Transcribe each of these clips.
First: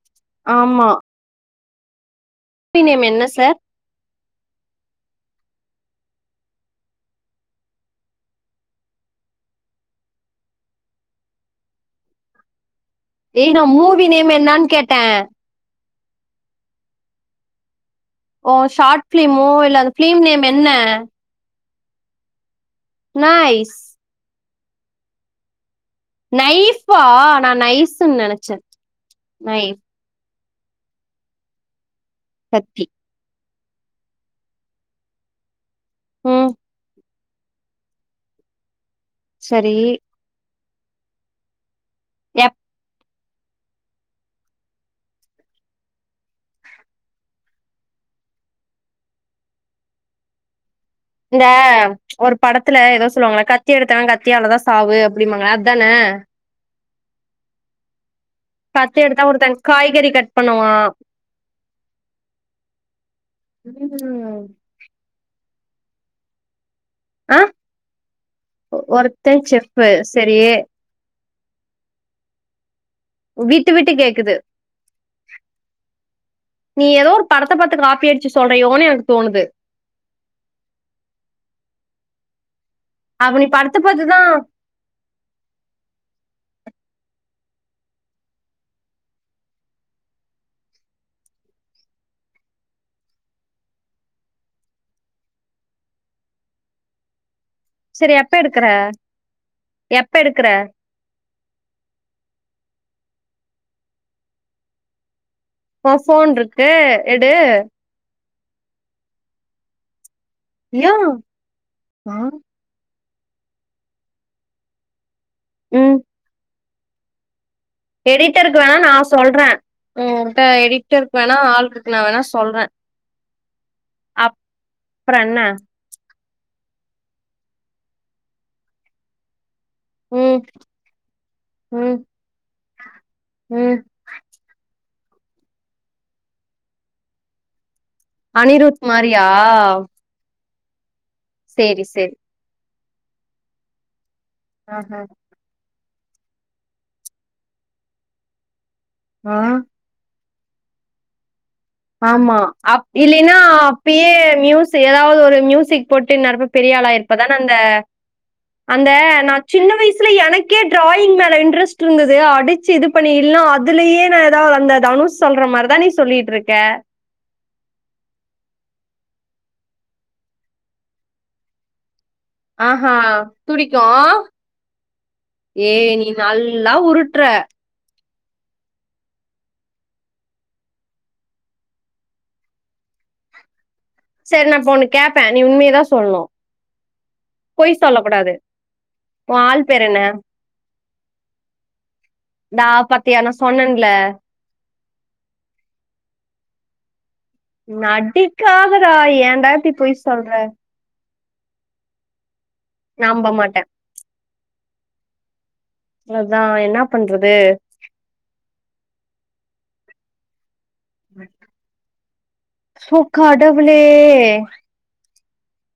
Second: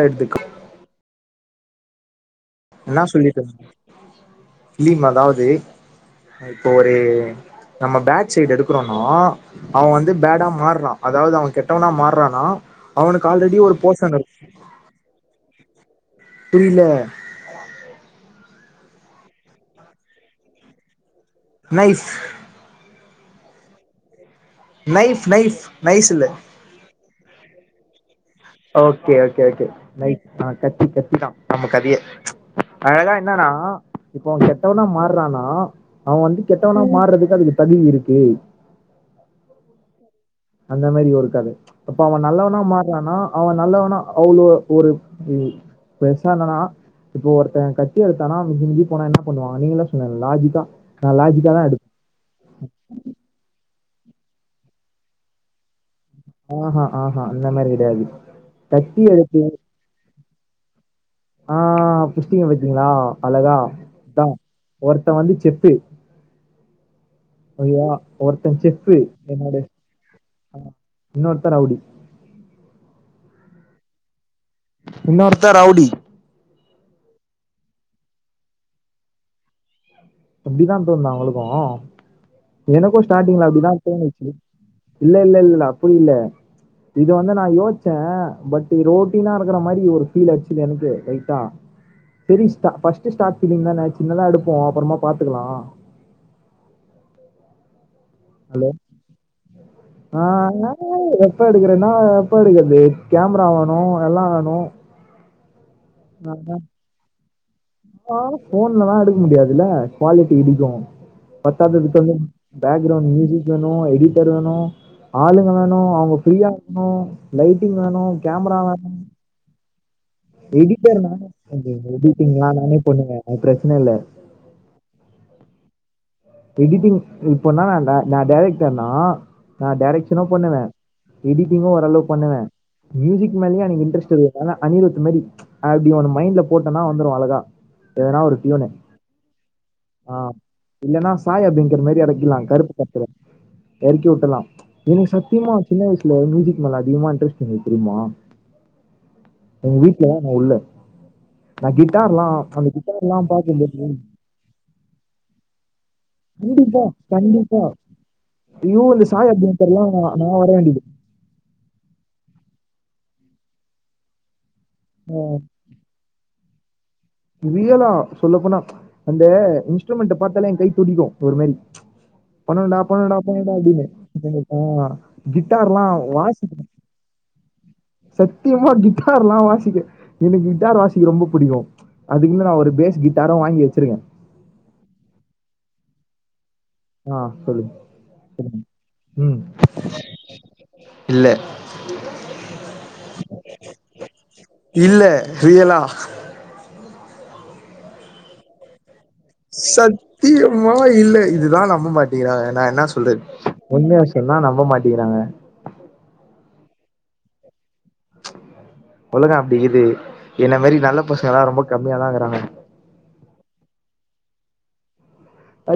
எடுத்துக்க ஆமா மூவி இன்னா நேம் என்ன சார் சொல்லிட்டுருந்தீங்க இல்லீங் அதாவுது இப்போ ஒரு நம்ம பேட் சைடு் எடுக்கறோன்னோ அவ வந்து பேடா மாற்றா அதாவது அவ கெட்டவனா மாற்றானா அவனுக்கு ஏய் ஆல்ரெடி நான் ஒரு மூவி நேம் போஷன்னுருக் என்னான்னு கேட்டேன் டில்ல ஓ ஷார்ட் ஃபிலிமோ இல்ல அது ஃபிலிம் நேம் என்ன knife noise knife knife nice இல்ல ஃப்பா நா நைசுன் நெனச் ஓகே ஓகே ஓகே நைஃப் அ கத்தி கத்தி தா நம்ம கதியே கத்தி அதேதா என்னான்னா இப்ப அவ கெட்டவனா மாற்றான்னா அவ வந்து ம் கெட்டவனா மாற்றதுக்கு அதுக்கு தகுதி இருக்கு செரி அந்த மேரி ஒரு கத இப்ப அவ எப் நல்லவனா மாற்றானா அவ நல்லவனா அவ்ளோ ஒரு பெர்சா என்னன்னா இப்போ ஒருத்த கத்தி எடுத்தானா மிஞ்சி மிஞ்சி போனா என்ன பண்ணுவா நீங்களே சொல்லுங்க லாஜிக்கா நான் இந்த லாஜிக்கா தான் ஒரு படத்துல ஏதோ சொல்லுவாங்கள கத் தி எடுத்தவ கத்தியாலதா சாவு அப்டிம்பாங்களே அத்தான ஆ ஹா அந்த மேரி கெடையாது கத்தி எடுத்தா ஒருத்த காய்கறி கட் பண்ணுவா ஆ புஷ்டிங்க பாத்தீங்களா அலகா அத்தா ம். ஒருத்த வந்து செஃப் ஃபு ஆ அதுதா ஒருத்த செஃப்ஃபு ஒருத்தன் என்னது செஃப் சரி அ இன்னோர்த்த ரவுடி விட்டு விட்டு கேக்குது வுன்னோர்த்த ரவுடி நீ ஏதோ ஒரு படத்த பாத்து காப்பி அடிச்சு சொல்றியோனு எனக்கு தோணுது அப்டிதா தோந்தா உங்களுக்கு எனக்கு அவ நீ ஸ்டார்டிங்ல படத்த அப்டிதான் பாத்துதா தோனுச்சி இல்ல இல்ல இல்லல்ல அப்டி இல்ல இது வந்து நா யோச்சே பட் ரோட்டினா இருக்கற மாரி ஒரு ஃபீல் அச்சுது எனக்கு லைட்டா பெரிஸ்டா பர்ஸ்ட் ஷார்ட்பிலிம் தா சின்தா எடுப்போ அப்றமா பாத்துக்கலா சரி எப்ப எடுக்கற ஹலோ எப்ப எடுக்கற ஆஹ் நா எப்ப எடுக்கறேன நான் எப்ப எடுக்கர்து கேமரா வோணு எல்லா வேணும் உ போன்ருக்கு எடு ஆ போன்லல்லா எடுக்க முடியாதுல்ல குவாலிட்டி இடிக்கோ யா பத்தாதுக்கு சொல்லு பேக்ரௌண்டு மீ [unintelligible] வேணு எடிட்டர் வேணு ஆளுங்க வேணு ம் அவுங்க ஃப்ரீயா இருக்கணு லைட்டிங் வேணு கேம்ரா எடிட்டருக்கு வேணா வேணு நா சொல்றே உன்கிட்ட எடிட்டருக்கு எடிட்டர்னானே வேணா ஆள் இருக்கு நா வேணா எடிங்ல்லா சொல்றே நானே பண்ணுவே அத் பிரச்சன இல்ல அப்புற என்ன எடிட்டிங் இப்பனா நா நா டைரக்டர்னா நான் டைரக்ஷனோ ம் பண்ணுவே எடிட்டிங்கு ம் ஓரளவு பண்ணுவ மியூசிக் மேலேயு ம் எனக்கு இன்டரெஸ்ட் இருக்கற்னால அனிரூத் மாரி அப்டி ஒன்னு மைண்ட்ல போட்டேனா வந்துரு அழகா எதனா ஒரு டியூன அனிருத் மாரியா ஆஹ் இல்லன்னா சாய் சேரி அப்யங்கர் மாரி சேரி எறக்கில்லா கருப்பு படத்துல எறக்கிவுட் லாம் ஆஹ எனக்கு சத்தியமா சின்ன வயசுல மியூசிக் மேல அதிகமா இன்ட்ரெஸ்ட்ருந்தது தெரியுமா ஆ எங்க வீட்ல என்ன உள்ள நான் கிட்டார்லாம் ஆமா அந்த அப் கிட்டார்லாம் இல்லின்னா பார்க்கும்போது அப்யே மியூசி ஏதாவது ஒரு மியூசிக் போட்டு இன்னேரேப்ப பெரிய கண்டிப்பா ஆளா இருப்பதான அந்த கண்டிப்பா ஐயோ அந்த இந்த சாய் நா சின்ன அப்படிங்கிறலாம் வயசுல நான் வர எனக்கே வேண்டியது டிராயிங் மேல இன்ட்ரெஸ்ட் இருந்தது அடிச் சி இது பண்ணில்லா அதுலயே நா ஏதாவது அந்த தனுஷ் சொல்ற மார்தா நீ சொல்லிட்டுருக்க வியலோ சொல்லப்போனா அந்த இன்ஸ்ட்ருமெண்ட பாத்தாலே என் கை துடிக்கு ஒரு மாரி பண்னுண்டா ஆஹா! பண்ணனுண்டா பண்ணனுண்டா துடிக்கும். அப்டின்னு அ கிட்டார்ல்லாம் வாசிக் அ சத்தியமா கிட்டார்ல்லா வாசிக்க எனக்கு கிட்டார் வாசிக்க ரொம்ப புடிக்கு அதுக்குன்னு நா ஒரு பேஸ் கிட்டாரு வாங்கி வச்சிருக்க சரி நா இப்ப நா ஒண்ணு கேப்ப நீ உண்மையதா சொல்னு ஆஹ் சொல்லுங் சொல்லுங்க உம் உன் ஆள் பேர் என்ன? இல்லே நா பாத்தியா நா சொன்னன்ல இல்ல ரியலா நடிக்காத சத்தியமா இல்லை இதுதா நம்ப மாட்டுகிறாங்க நா என்னா சொல்றது நம்ப மாட்டேன். உண்மய சொன்னா நம்ப மாட்டுகிறாங்க அத்தா என்னா பண்றது உலகோ அப்டி கிது என்ன மாரி நல்ல பசங்கல்லா ரொம்ப கம்மியாதாகிறாங்க ஓ கடவுளே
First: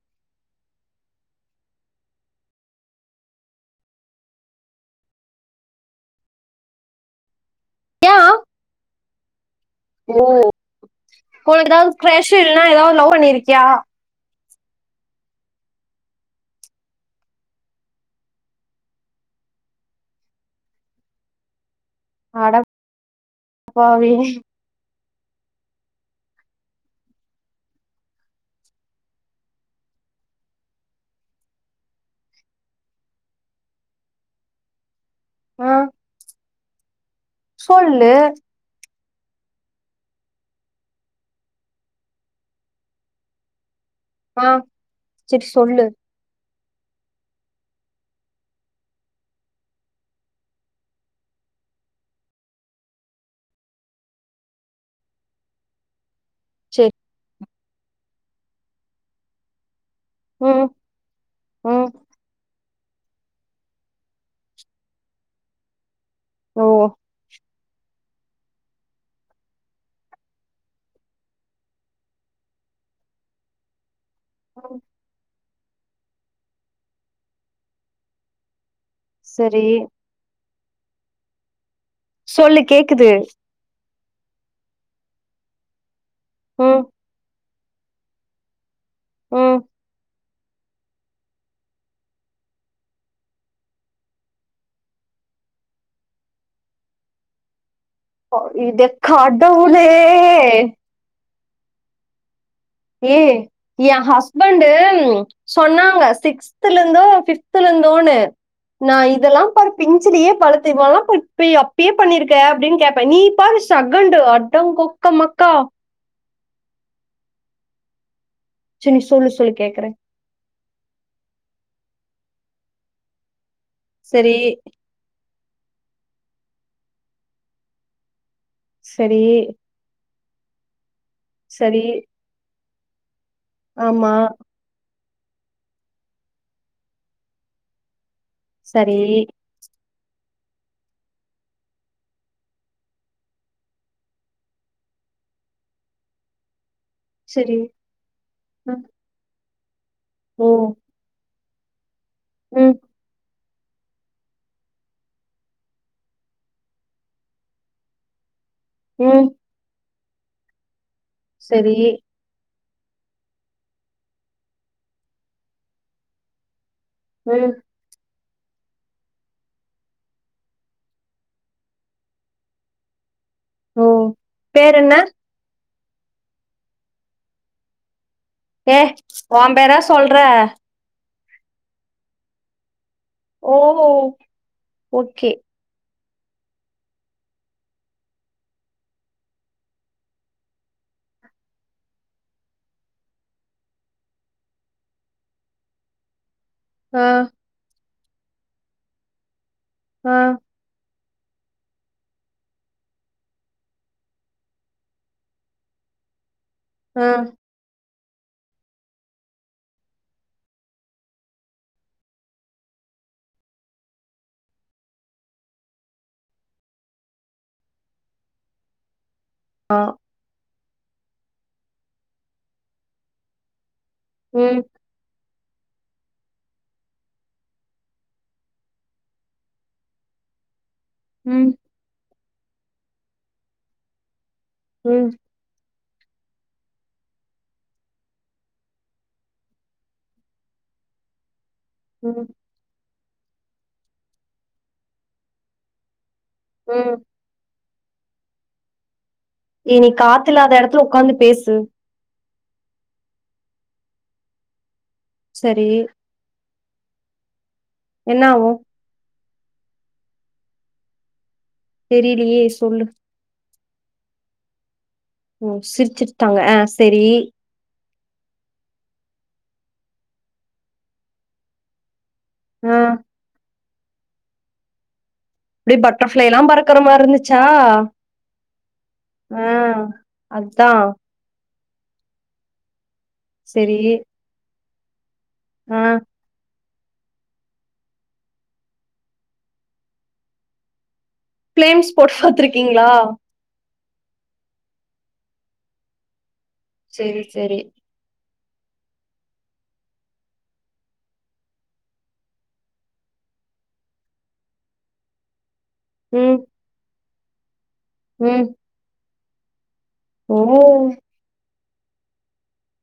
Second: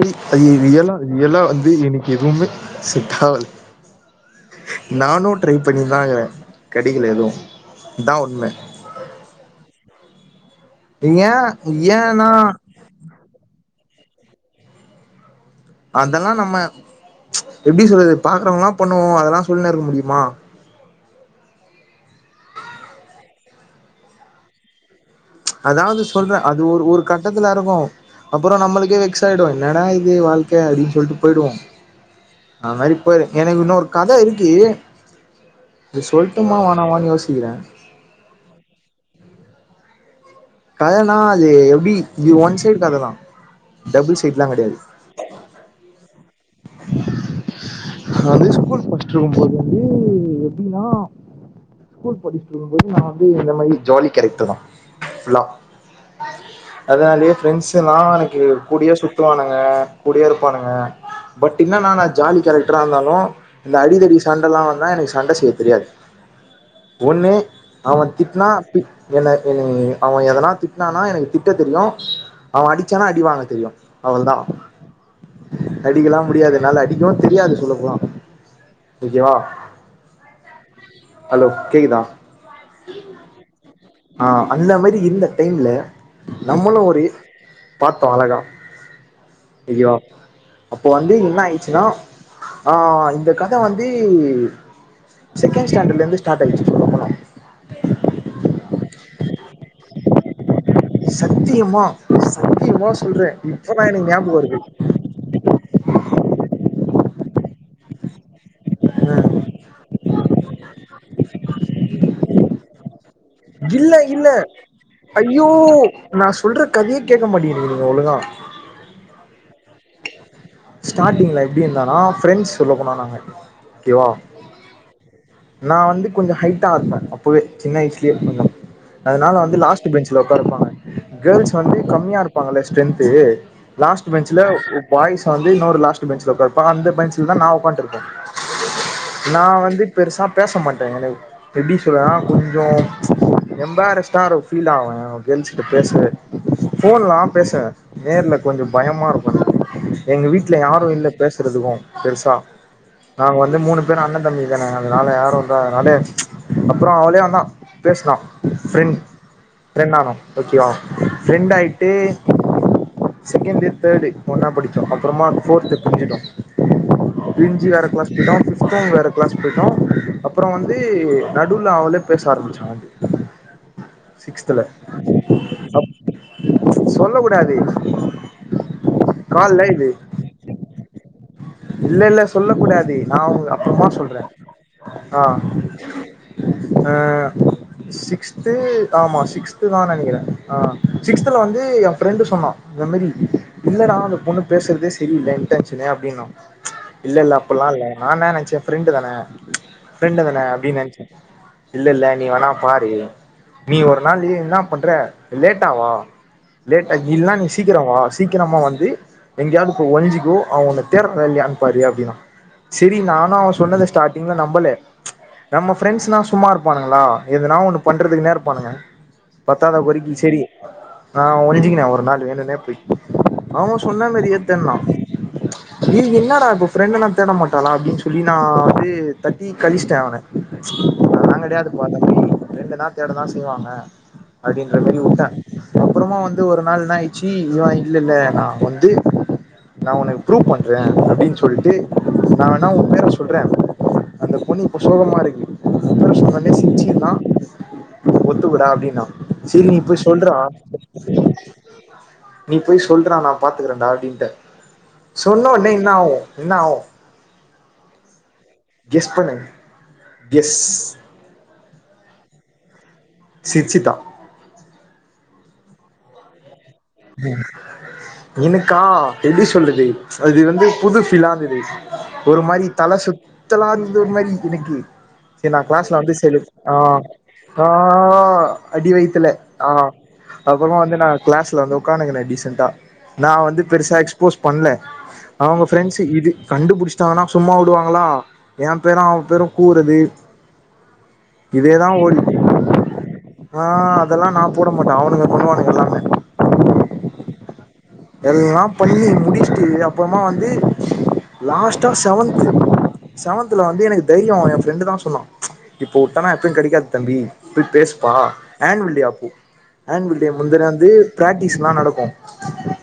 ஐ ஐ ரியலா ரியலா வந்து எனக்கு எதுமே செட்டாவாது நானு ட்ரை பண்ணின்தா கிற கெடைக்குள எதுவும் இதா உண்ம உம் ஏ உனக்கு ஏதாவது ஏன்னா கிரஷ்ஷு இல்ன்னா ஏதாவது லவ் பண்ணிருக்கியா அதெல்லா நம்ம எப்டி சொல்றது பாக்குறவ்ங்கலா பண்ணுவோ அதெல்லா சொல்ன்னு இருக்க முடியுமா அடப் பாவி அதாவ்து சொல்ற அது ஒரு ஒரு கட்டத்துல இருக்கு அப்பறோ நம்மளுக்கே வெக்ஸ் ஆய்டு என்னடா இது வாழ்க்க அப்டின் சொல்ட்டு போய்டுவோ அது மாரி போயிரு எனக்கு இன்னொரு கத இருக்கு ஆ இது சொல்ட்டுமா வேணாமான் யோசி சொல்லு கதன்னா அது எப்டி இது ஒன் சைட் கததா டபுள் ஆ சைட்லா கெடையாது செரி சொல்லு அது ஸ்கூல் படிச்சுட்டு இருக்கும்போது வந்து எப்டின்னா ஸ்கூல் படிச்சிட்டு இருக்கும் போது நா வந்து இந்த மாரி ஜாலி கேரக்ட்ரு தா ஃபுல்லா செரி அதனாலயே ஃப்ரெண்ட்ஸெல்லா எனக்கு கூடயே சுத்துவானுங்க கூடயே ம் இருப்பானுங்க பட் ம் இன்னனா நா ஜாலி கேரக் ட்ரா இருந்தாலு இந்த அடித்தடி சண்டலா வந்தா எனக்கு சண்ட செய்ய தெரியாது ஓ ஒன்னு அவ திட்னா திட் என்ன என்னய அவ எதனா திட்னானா எனக்கு திட்ட தெரியு அவ அடி ச்சானா அடிவாங்க தெரியு அவள்தா அடிக்கலா முடியாது என்னால அடிக்கவு தெரியாது சொல்லப்போனா ஓகேவா செரி ஹலோ கேக்குதா சொல்லு கேக்குது ஆ அந்த மாரி இந்த டைம்ல நம்மளு ம் ஒரு பாத்தோ அழகா ம் ஓகேவா அப்போ வந்து என்ன ஆயிர்ச்சுனா ஆ இந்த கத வந்து செகண்ட் ஸ்டாண்டட்லருந்து ஸ்டார்ட் ஆய்ர்ச்சு சொல்ல போனா [inaudible] இது கடவுளே சத்தியமா சத்தியமா ஏ சொல்றே இப்பதா எ எனக்கு ஞாபகோ வருது ஹஸ்பண்ட்டு சொன்னாங்க சிக்ஸ் த்லந்தோ ஃபிஃப்த்துல இருந்தோன்னு நா ஆ இதெல்லா பாரு பிஞ்சிலயே பழுத்து இவலா போய் இப்பய் அப்பயே பண்ணிருக்க அப்டின் கேட் இப்ப நீ பாரு இல்ல சகண்டு இல்ல அடங் கொக்க ஐயோ மக்கா நா சொல்ற கதையே கேக்க மாட்டிங்குறீங்க நீங்க ஒழுங்கா சேர் நீ சொல்லு சொல்லு கேக்குறே ஸ்டார்டிங்ல எப்டி இருந்தனா ஃப்ரெண்ட்ஸ் சொல்ல போனா நாங்க ஓகேவா செரி நா வந்து கொஞ்ச ஹைட்டா இருப்பே அப்பவே சின்ன வயசுலே கொஞ்ச செரி அதனால வந்து லாஸ்ட் பெஞ்ச் த்துல ஒக்கார வெப்பாங்க கேர்ள்ஸ் வந்து செரி கம்மியா இருப்பாங்கல்ல ஸ்ட்ரென்த்து லாஸ்ட்டு ஆமா பென்ச்சுல உக் பாய்ஸ வந்து இன்னொரு லாஸ்ட்டு பென்ச்ல உக்கார வைப்பா அந்த பென்ச்சில் தா நா ஒக்காந்ட்டு இருப்பே சரி நான் வந்து பெருசா பேச மாட்டே எனக்கு எப்டி சொல்லலா கொஞ்சோ எம்பேரஸ்ட்டா ஒரு ஃபீல்டாவே கேர்ள்ஸ் கிட்ட பேசவே ஃபோன்லா செரி பேசுவே நேர்ல கொஞ்ச ம். பயமா இருக்கு எனக்கு எங்க ஓ! வீட்ல யாரு இல்ல பேச இருந்துக்குவோ பெருசா ம். நாங்க வந் து மூணு பேரு அண்ணந்தம்பிங்க தானே அதனால யாரு வந்தானாலே அப்றோ அவனே வந்தா பேசுனா ஃப்ரெண் ம். ஃப்ரெண்ட் ஆனோ ஓகேவா ப்ரெண்ட் சரி. ஆயிட்டு சகெண்டு தேர்டு ஒன்னா படிச்சோ அப்பறமா ஃபோர்த்துல பிரிஞ்சிட்டோ ம். பிரிஞ்சு வேரக் கிளாஸ்க்கு யாரு ஃபிஃப்த்து வேற கிளாஸ் போய்ட்டோ அப்பற வந்து நடுல அவளே பேச ஆரம்பிச்சாண்டி ஓ! சிக்ஸ்த்துல பேர் என்ன? அப் சொல்ல கூடாது ஏ கால்ல ஒம்பேறா இது சொல்ற இல்ல இல்ல சொல்லக்கூடாது நா உங்கள ஓ! அப்புறமா சொல்றே ஆ ஓகே. அ சிக்ஸ்த்து ஆமா சிக்ஸ்த்து தா நெனைக்கிறே ஆ சிக்ஸ்த்துல வந்து எ ப்ரெண்டு சொன்னா அந்தமரி இல்லடா அந்த பொண்ணு பேசறதே செரியில்ல இண்டக்ஷன்னு அப்டின்னா ஆ, இல்லல்ல அப்பல்லா இல்ல நா என்ன நெனைச்சே ஃப்ரெண்டு தான ஆ, ப்ரெண்டு தான அப்டின்னு நெனைச்சே இல்லல்ல நீ வேணா பாரு நீ ஒரு நாள்ல என்னா பண்ற லேட்டா வா லேட்டா ஆ. இல்லன்னா நீ சீக்கிரோ வா சீக்கிரமா வந்து எங்கேயாவது போய் எங்கேயாவது போயி ஒளிஞ்சுக்கோ அவ உன்ன தேடுதால்லையானு பாரு அப்டின்னா செரி நானு அவ சொன்னத ஸ்டார்டிங்ல நம்பல நம்ம ப்ரெண்ட்ஸ்னா சும்மா இருப்பானுங்ளா எதுனா ஒண்ணு பண்றதுக்குனே இருப்பானுங்க பத்தாத குறைக்கு சேரி நா ஒளிஞ்சுக்கின்னே ஒரு நாலு வேணுனே போயி அவ சொன்ன மேரியே ம், தேன்னா ஏ என்னடா இப்போ ஃப்ரெண்ட்டனா தேட மாட்டாளா அப்டின்னு சொல்லி நா வந்து தட்டி கழிச்சிட்டே அவன அதல்லா ம், கெடையாதப்பா தம்பி ஃப்ரெண்டனா தேட தா செய்வாங்க அப்டின்ற மாரி ம், உட்டே அப்புறமா வந்து ஒரு நாள் என்னாயிடுச்சு இவ இல்லல்ல நா வந்து நா ஒன்ன ப்ரூவ் பண்றே அப்டின் சொல்ட்டு ம், நா வேணா உ பேர சொல் சொல்றே அந்த பொண்ணு இப்ப சோகமாருக்கு உன் பேர சொன்னோன்னே ம். சிரிச்சுதுன்னா ஒத்துக்கோட அப்டின்னா சேரி ஏ நீ போய் சொல்றா காத்தில்லாத எடத்துல உக்காந்து பேசு. நீ போய் சொல்றா நா பாத்துக்கிறேன்டா அப்டின்ட்டே சரி. சொன்னவொன்னே என்னாகு என்னாகு என்னாவு கெஸ் பண்ணு கெஸ் தெரிலியே சொல்லு சிர்ச்சிட்டா ஓ சிரிச்சிட்டாங்க ஆஸ் ம் எனக்கா எப்பிடி சொல்றது அது வந்து புது ஃபீலாந்தது ஒரு மாரி ஆ தலை சுத்தலாருந்த மாரி எனக்கு செரி நா அப்டியே கிளாஸ்ல வந்து செல்லு பட்டர்ஃப்ளைலாம் அ பறக்குற மாரி இருந்துச்சா? ஆ அடி வயித்துல ஆ அப்புறமா அதான். வந்து நா கிளாஸ்ல வந்து உட்காந்துக்கின்ன டீசண்டா நா வந்து சரி. பெருசா எக்ஸ்போஸ் பண்ல அவங்க ஆ ஃப்ரெண்ட்ஸ் இது கண்டுபிடிச்சட்டாங்கன்னா சும்மா விடுவாங்களா என் பேரு அவ பேரு கூறது இதேதா ஃபிளேம்ஸ் போட்டு ஓடிட்டு [inaudible] பாத்துருக்கீங்களா? அ ஆ ஹா அதெல்லா நா போட மாட்டே அவனுங்க பண்ணுவனுங்க எல்லாமே செரி செரி எல்லா பண்ணி முடிச்சுட்டு அப்பறமா வந்து லாஸ்டா செவன்த் செவன்த்ல வந்து எனக்கு தைரியோ ஏ ஃப்ரெண்டு தா சொன்னா இப்போ உட்டனா ம். எப்பயு கெடைக்காது தம்பி போய் பேசுப்பா‌ ம். ஆனுவல்‌டே அப்போ ஆன்வல் டே ஓ! முந்திர வந்து பிராக்டிஸல்லா நடக்கு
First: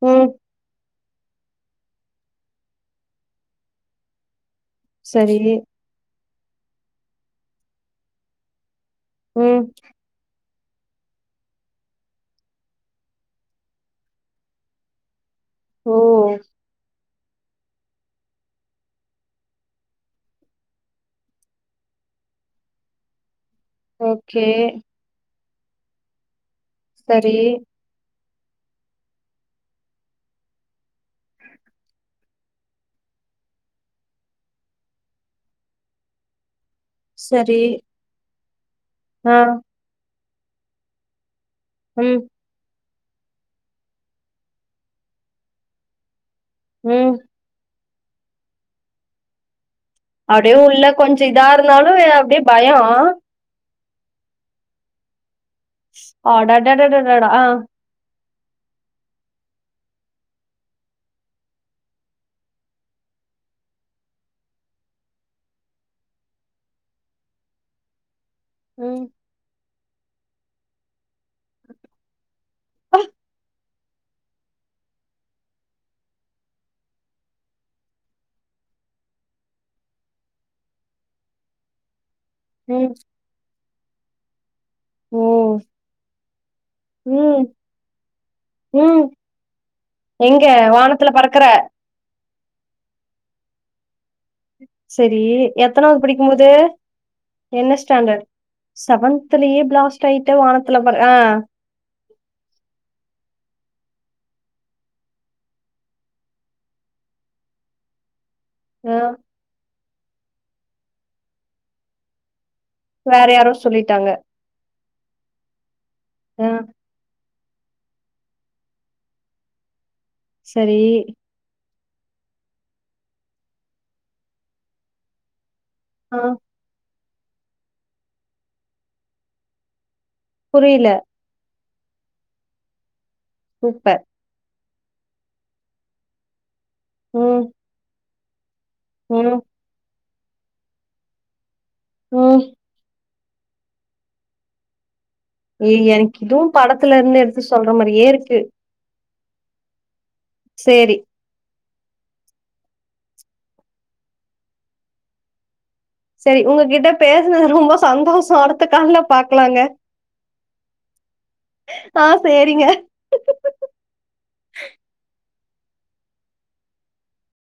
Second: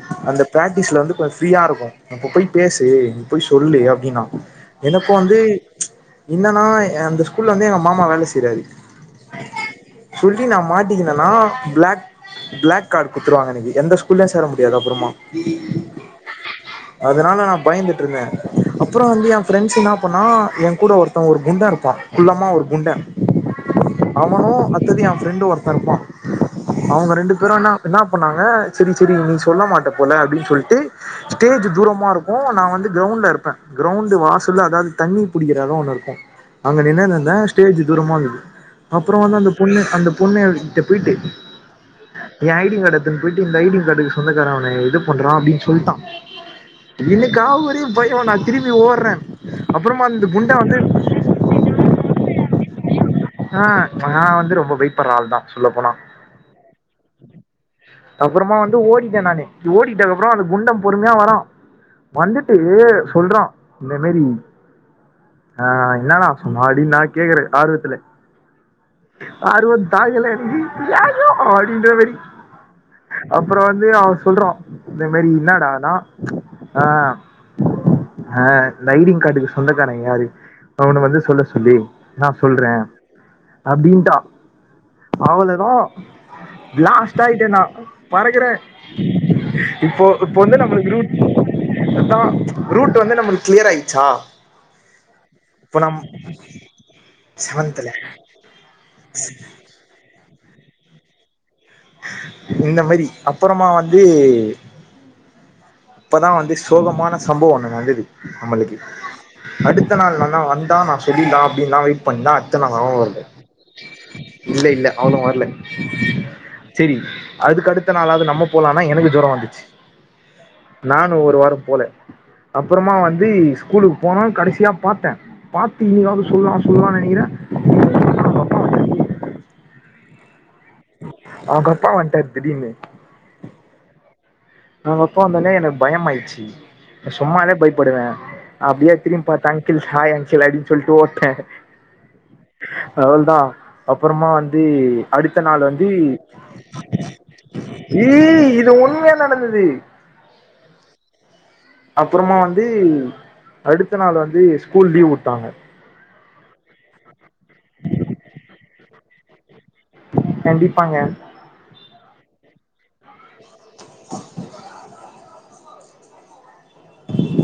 ம். அந்த பிராக்டிஸ்ல வந்து ப்ப ஃப்ரீயாருக்கு போய் பேசு நீ போய் சொல்லு அப்டின்னா எனக்கு சரி. வந்து என்னன்னா அந்த ஸ்கூல்ல வந்து எங்க மாமா வேல செய்றாரு ம் அப்டி நா மாட்டிக்கின்னன்னா பிளாக் பிளாக் கார்டு குடுத்துருவாங்க எனக்கு எந்த ஸ்கூல்லயு சேர முடியாது அப்பறமா ஓ! அதனால நா பயந்துட்டுருந்தே அப்புறோ வந்து எ ஃப்ரெண்ட்ஸ் என்ன பண்ணா எ கூட ஒருத்தவ ஒரு குண்ட இருப்பா குள்ளமா ஒரு குண்ட ஓகே. அவனு அத்தது எ ஃபிரெண்டு ஒருத்தவருப்பா அவங்க ரெண்டு சரி, பேரு என்ன என்னாப் பண்ணாங்க செரி செரி நியூஸ் சொல்ல மாட்டே போனா அப்டின்னு சொல்லிட்டு ஸ்டேஜ் தூரமா இருக்கு நா வந்து கிரவுண்ட்ல இருப்பே கிரவுண்ட் வாச ல்ல அதாவது தண்ணி புடிக்கிற எடொ ஒண்ணு இருக்கு அங்க நின்னுனு இருந்த சரி. ஸ்டேஜ் தூரமா இருகுது அப்புற ஆ. வந்து அந்த பொண்ணு அந்த பொண்ணு கிட்ட போய்டிட்டு ம், எ ஐ டி கார்ட எத்துனு போயிட்டு இந்த ஐ டி கார்டுக்கு சொந்தக்கார உன்ன இ இது பண்றா அப்டின்னு சொல்ட்டா ம். என்னக்கா ஒரே பயோ நா திருப்பி ஓட்றே அப்புறமா அந்த குண்டா அப்டியே வந்து உள்ள கொஞ்ச இதா இருந்தாலு அப்டியே பயோ ஆ நா வந்து ரொம்ப பைப்புற ஆள் தா சொல்ல போனா ஆடடடடடடா ஆ அப்புறமா வந்து ஓடிட்டே நானு ஓடிட்டதுக்கு அப்புறோ அந்த குண்ட பொறுமையா வரா வந்துட்டு சொல்றா இந்த மாரி ஆ என்னனா சொன்னா அடின்னு நா கேக்குறே ஆர்வத்துல ம். ஆர்வத் கால்ல இருந்து ஐயயோ அப்டின்ற மாரி அப்புறோ வந்து அவ சொல்றா இந்த மாரி இன்னாடானா ஆ ஹா இந்த ஐ டிங் கார்ட்டுக்கு சொந்தக்கார யாரு அவன வந்து சொல்ல சொல்லு நா சொல்றே ம். அப்டின்ட்டா ஓ! அவளதா பிளாஸ்ட் ம், ஆயிட்டே நா பறக்கறே ம். இப்போ இப்ப எங்க வந்து நம்மளுக்கு வானத்துல ரூட் பறக்கற. [inaudible] ரூட் வந்து நமளுக்கு கிளியர் ஆயிடுச்சா செரி இப்ப நம் எத்தனாவது படிக்கும் போது என்னச் செவன்த்ல ஸ்டாண்டட் செவன்துலயே பிளாஸ்ட் ஆயிட்டு வானத்துல ம் ஆ இந்த மாரி அப்புறமா வந்து அப்பதா வந்து சோகமான சம்பவ ஒன்னு நடந்துது நம்மளுக்கு ஆ. அடுத்த நாள் நனா வந்தா நா சொல்லிட்லா அப்டின்னுலா வெயிட் பண்தா துல ஞாபோ வருது வேற யாரோ சொல்லிட்டாங்க. இல்ல இல்ல அவளு வர்ல அ ரி அதுக்கு அடுத்த நாளாவது நம்ம போலானா எனக்கு ஜொர வந்துச்சு சரி. நானு ஒரு வார போல அப்புறமா வந்து ஸ்கூலுக்கு போனோ கடைசியா பாத்தே பாத்து ஆ. இன்னிக்காவது சொல்லுலா சொல்லுலா நெனைக்கிறே [inaudible] புரியில அவங்க அப்பா வன்ட்டாரு திடீர்னு சூப்பர் அவங்க அப்பா வந்தோனே எனக்கு பயம் ஆயிச்சு ம். சும்மாவே பயப்படுவே அப்படியே ம் திரும்பி பாத்து அங்கிள் ஹாய் அங்கிள் அப்டின்னு சொல்ட்டு ஓட்டே ம் அவள்தா அப்புறமா வந்து அடுத்த நாள் எ வந்து எனக்கு இதுவும் படத்துல இருந்து எடுத்து சொல்ற மாரியே இ இருக்கு இது உண்மைய நடந்தது சேரி அப்புறமா வந்து அடுத்த நாள் வந்து ஸ்கூல் லீவ் விட்டாங்க சரி உங்ககிட்ட பேசுனது ரொம்ப சந்தோஷொ அடுத்த கால்ல பாக்கலாங்க கண்டிப்பாங்க ஆ சேரிங்க [inaudible]